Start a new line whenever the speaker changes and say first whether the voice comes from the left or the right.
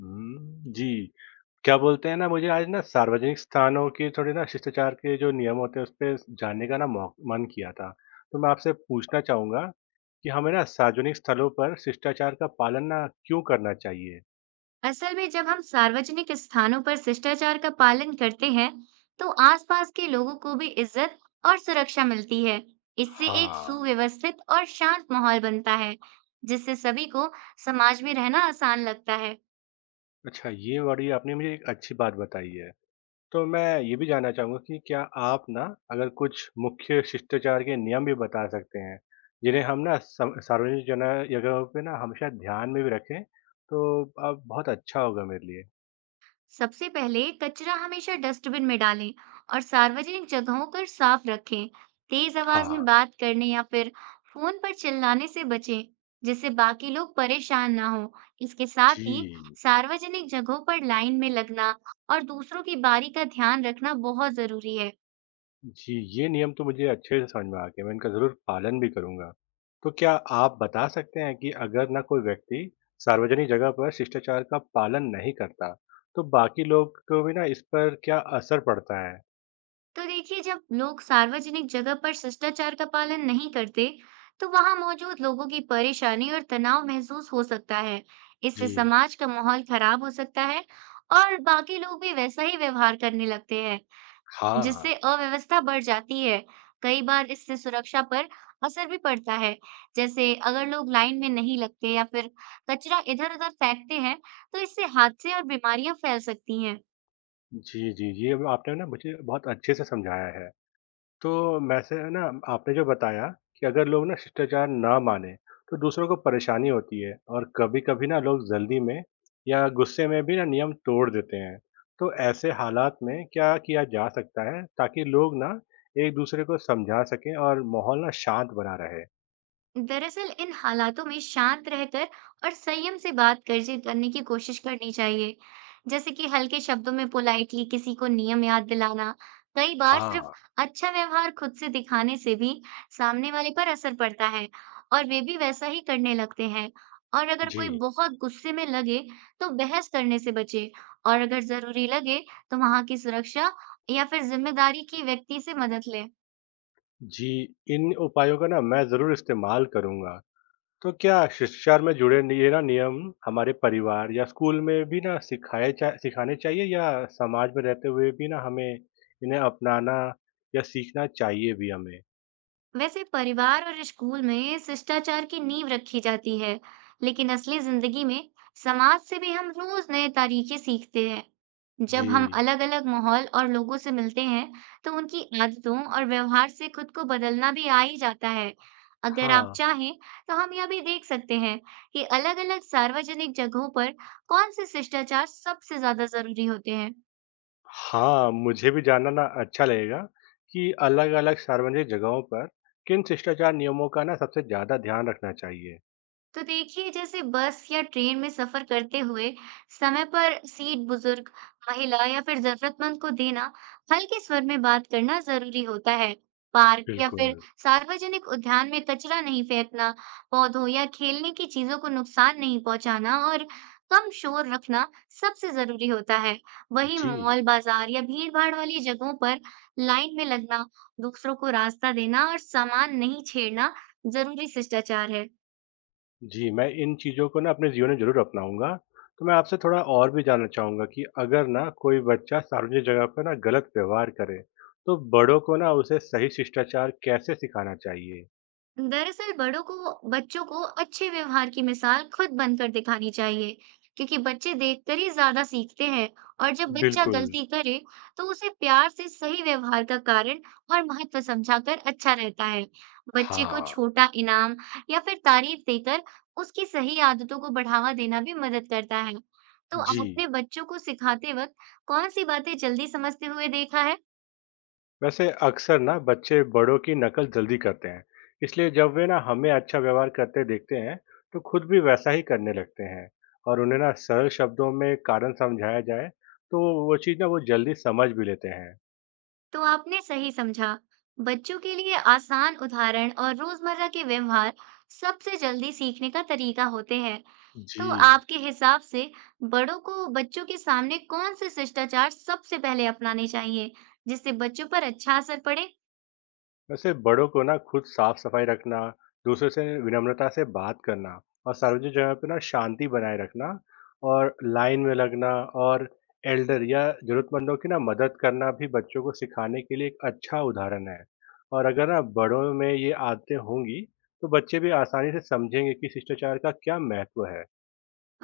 left: हुँ, जी। क्या बोलते हैं ना मुझे आज ना सार्वजनिक स्थानों के थोड़े ना शिष्टाचार के जो नियम होते हैं उस पे जानने का ना मौ मन किया था। तो मैं आपसे पूछना चाहूँगा कि हमें ना सार्वजनिक स्थलों पर शिष्टाचार का पालन ना क्यों करना चाहिए?
right: असल में जब हम सार्वजनिक स्थानों पर शिष्टाचार का पालन करते हैं, तो आसपास के लोगों को भी इज्जत और सुरक्षा मिलती है। इससे एक
left: हाँ।
right: सुव्यवस्थित और शांत माहौल बनता है, जिससे सभी को समाज में रहना आसान लगता है।
left: अच्छा ये वाली आपने मुझे एक अच्छी बात बताई है। तो मैं ये भी जानना चाहूँगा कि क्या आप ना अगर कुछ मुख्य शिष्टाचार के नियम भी बता सकते हैं, जिन्हें हम ना सम सार्वजनिक जगहों पे ना हमेशा ध्यान में भी रखें, तो अब बहुत अच्छा होगा मेरे लिए?
right: सबसे पहले कचरा हमेशा डस्टबिन में डालें और सार्वजनिक जगहों पर साफ रखें। तेज आवाज में
left: हाँ,
right: बात करने या फिर फोन पर चिल्लाने से बचें, जिससे बाकी लोग परेशान ना हो। इसके साथ ही
left: जी।
right: सार्वजनिक जगहों पर लाइन में लगना और दूसरों की बारी का ध्यान रखना बहुत जरूरी है।
left: जी, ये नियम तो मुझे अच्छे से समझ में आ गए, मैं इनका ज़रूर पालन भी करूँगा। तो क्या आप बता सकते हैं कि अगर ना कोई व्यक्ति सार्वजनिक जगह पर शिष्टाचार का पालन नहीं करता, तो बाकी लोग को भी ना इस पर क्या असर पड़ता है?
right: तो देखिए, जब लोग सार्वजनिक जगह पर शिष्टाचार का पालन नहीं करते, तो वहां मौजूद लोगों की परेशानी और तनाव महसूस हो सकता है। इससे
left: जी,
right: समाज का माहौल खराब हो सकता है और बाकी लोग भी वैसा ही व्यवहार करने लगते हैं,
left: हाँ।
right: जिससे अव्यवस्था बढ़ जाती है। कई बार इससे सुरक्षा पर असर भी पड़ता है। जैसे अगर लोग लाइन में नहीं लगते या फिर कचरा इधर-उधर फेंकते हैं, तो इससे हादसे और बीमारियां फैल सकती हैं।
left: जी, ये अब आपने ना मुझे बहुत अच्छे से समझाया है। तो वैसे है ना आपने जो बताया कि अगर लोग ना शिष्टाचार ना मानें, तो दूसरों को परेशानी होती है और कभी-कभी ना लोग जल्दी में या गुस्से में भी ना नियम तोड़ देते हैं। तो ऐसे हालात में क्या किया जा सकता है ताकि लोग ना एक दूसरे को समझा सकें और माहौल ना शांत बना रहे?
right: दरअसल इन हालातों में शांत रहकर और संयम से बात कर्ज करने की कोशिश करनी चाहिए। जैसे कि हल्के शब्दों में पोलाइटली किसी को नियम याद दिलाना, कई बार सिर्फ
left: हाँ,
right: अच्छा व्यवहार खुद से दिखाने से भी सामने वाले पर असर पड़ता है और वे भी वैसा ही करने लगते हैं। और अगर
left: जी,
right: कोई बहुत गुस्से में लगे, तो बहस करने से बचे, और अगर जरूरी लगे तो वहां की सुरक्षा या फिर जिम्मेदारी की व्यक्ति से मदद ले।
left: जी, इन उपायों का ना मैं ज़रूर इस्तेमाल करूँगा। तो क्या शिष्टाचार में जुड़े ये ना नियम हमारे परिवार या स्कूल में भी ना सिखाए चा, सिखाने चाहिए या समाज में रहते हुए भी ना हमें इन्हें अपनाना या सीखना चाहिए भी हमें।
right: वैसे परिवार और स्कूल में शिष्टाचार की नींव रखी जाती है, लेकिन असली जिंदगी में समाज से भी हम रोज नए तरीके सीखते हैं। जब हम
left: जी।
right: अलग-अलग माहौल और लोगों से मिलते हैं, तो उनकी आदतों और व्यवहार से खुद को बदलना भी आ ही जाता है। अगर आप
left: हाँ।
right: चाहें, तो हम यह भी देख सकते हैं कि अलग-अलग सार्वजनिक जगहों पर कौन से शिष्टाचार सबसे ज्यादा जरूरी होते हैं।
left: हाँ, मुझे भी जानना ना अच्छा लगेगा कि अलग अलग सार्वजनिक जगहों पर किन शिष्टाचार नियमों का ना सबसे ज्यादा ध्यान रखना चाहिए।
right: तो देखिए, जैसे बस या ट्रेन में सफर करते हुए समय पर सीट बुजुर्ग, महिला या फिर जरूरतमंद को देना, हल्के स्वर में बात करना जरूरी होता है। पार्क या फिर
left: बिल्कुल।
right: सार्वजनिक उद्यान में कचरा नहीं फेंकना, पौधों या खेलने की चीजों को नुकसान नहीं पहुंचाना और कम शोर रखना सबसे जरूरी होता है। वही
left: जी।
right: मॉल, बाजार या भीड़ भाड़ वाली जगहों पर लाइन में लगना, दूसरों को रास्ता देना और सामान नहीं छेड़ना जरूरी शिष्टाचार है।
left: जी, मैं इन चीज़ों को ना अपने जीवन में ज़रूर अपनाऊँगा। तो मैं आपसे थोड़ा और भी जानना चाहूँगा कि अगर ना कोई बच्चा सार्वजनिक जगह पर ना गलत व्यवहार करे, तो बड़ों को ना उसे सही शिष्टाचार कैसे सिखाना चाहिए?
right: दरअसल बड़ों को बच्चों को अच्छे व्यवहार की मिसाल खुद बनकर दिखानी चाहिए, क्योंकि बच्चे देखकर ही ज्यादा सीखते हैं, और जब बच्चा
left: बिल्कुल।
right: गलती करे तो उसे प्यार से सही व्यवहार का कारण और महत्व समझाकर अच्छा रहता है। बच्चे को
left: हाँ,
right: छोटा इनाम या फिर तारीफ देकर उसकी सही आदतों को बढ़ावा देना भी मदद करता है। तो
left: जी।
right: आपने बच्चों को सिखाते वक्त कौन सी बातें जल्दी समझते हुए देखा है?
left: वैसे अक्सर ना बच्चे बड़ों की नकल जल्दी करते हैं, इसलिए जब वे ना हमें अच्छा व्यवहार करते देखते हैं, तो खुद भी वैसा ही करने लगते हैं और उन्हें ना सरल शब्दों में कारण समझाया जाए, तो वो चीज़ ना वो जल्दी समझ भी लेते हैं।
right: तो आपने सही समझा। बच्चों के लिए आसान उदाहरण और रोजमर्रा के व्यवहार सबसे जल्दी सीखने का तरीका होते हैं।
left: जी।
right: तो आपके हिसाब से बड़ों को बच्चों के सामने कौन से शिष्टाचार सबसे पहले अपनाने चाहिए, जिससे बच्चों पर अच्छा असर पड़े?
left: वैसे बड़ों को ना खुद साफ सफाई रखना, दूसरों से विनम्रता से बात करना और सार्वजनिक जगह पे ना शांति बनाए रखना और लाइन में लगना और एल्डर या जरूरतमंदों की ना मदद करना भी बच्चों को सिखाने के लिए एक अच्छा उदाहरण है और अगर ना बड़ों में ये आदतें होंगी तो बच्चे भी आसानी से समझेंगे कि शिष्टाचार का क्या महत्व है।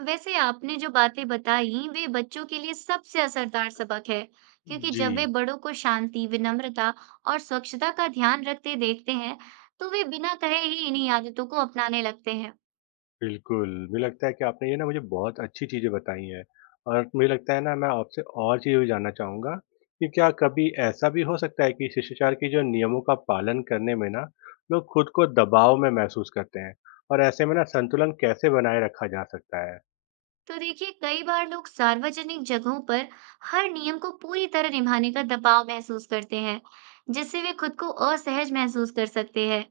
right: वैसे आपने जो बातें बताई, वे बच्चों के लिए सबसे असरदार सबक है, क्योंकि
left: जी।
right: जब वे बड़ों को शांति, विनम्रता और स्वच्छता का ध्यान रखते देखते हैं, तो वे बिना कहे ही इन्हीं आदतों को अपनाने लगते हैं।
left: बिल्कुल, मुझे लगता है कि आपने ये ना मुझे बहुत अच्छी चीज़ें बताई हैं और मुझे लगता है ना मैं आपसे और चीज़ें भी जानना चाहूँगा कि क्या कभी ऐसा भी हो सकता है कि शिष्टाचार के जो नियमों का पालन करने में ना लोग खुद को दबाव में महसूस करते हैं और ऐसे में ना संतुलन कैसे बनाए रखा जा सकता है?
right: तो देखिए, कई बार लोग सार्वजनिक जगहों पर हर नियम को पूरी तरह निभाने का दबाव महसूस करते हैं, जिससे वे खुद को असहज महसूस कर सकते हैं।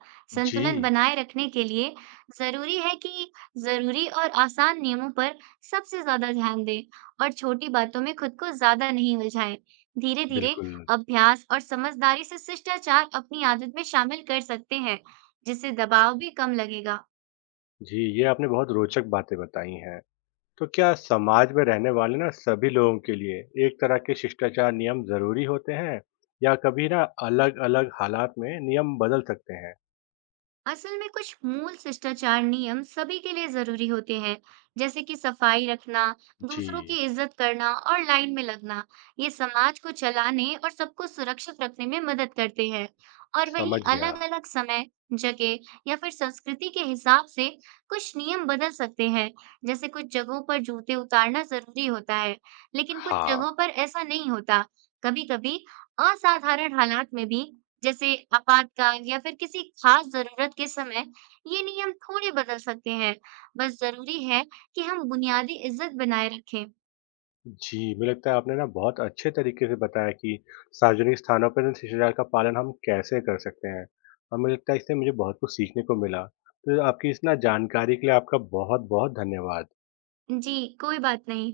left: जी,
right: संतुलन बनाए रखने के लिए जरूरी है कि जरूरी और आसान नियमों पर सबसे ज्यादा ध्यान दें और छोटी बातों में खुद को ज्यादा नहीं उलझाएं। धीरे-धीरे
left: बिल्कुल।
right: अभ्यास और समझदारी से शिष्टाचार अपनी आदत में शामिल कर सकते हैं, जिससे दबाव भी कम लगेगा।
left: जी, ये आपने बहुत रोचक बातें बताई हैं। तो क्या समाज में रहने वाले ना सभी लोगों के लिए एक तरह के शिष्टाचार नियम जरूरी होते हैं या कभी ना अलग अलग हालात में नियम बदल सकते हैं।
right: असल में कुछ मूल शिष्टाचार नियम सभी के लिए जरूरी होते हैं, जैसे कि सफाई रखना,
left: जी।
right: दूसरों की इज्जत करना और लाइन में लगना। ये समाज को चलाने और सबको सुरक्षित रखने में मदद करते हैं। और वहीं
left: समझ गया।
right: अलग-अलग समय, जगह या फिर संस्कृति के हिसाब से कुछ नियम बदल सकते हैं। जैसे कुछ जगहों पर जूते उतारना जरूरी होता है, लेकिन कुछ जगहों
left: हाँ।
right: पर ऐसा नहीं होता। कभी-कभी असाधारण हालात में भी, जैसे आपातकाल या फिर किसी खास जरूरत के समय, ये नियम थोड़े बदल सकते हैं। बस जरूरी है कि हम बुनियादी इज्जत बनाए रखें।
left: जी, मुझे लगता है आपने ना बहुत अच्छे तरीके से बताया कि सार्वजनिक स्थानों पर ना शिष्टाचार का पालन हम कैसे कर सकते हैं और मुझे लगता है इससे मुझे बहुत कुछ सीखने को मिला। तो आपकी इस ना जानकारी के लिए आपका बहुत बहुत धन्यवाद।
right: जी, कोई बात नहीं।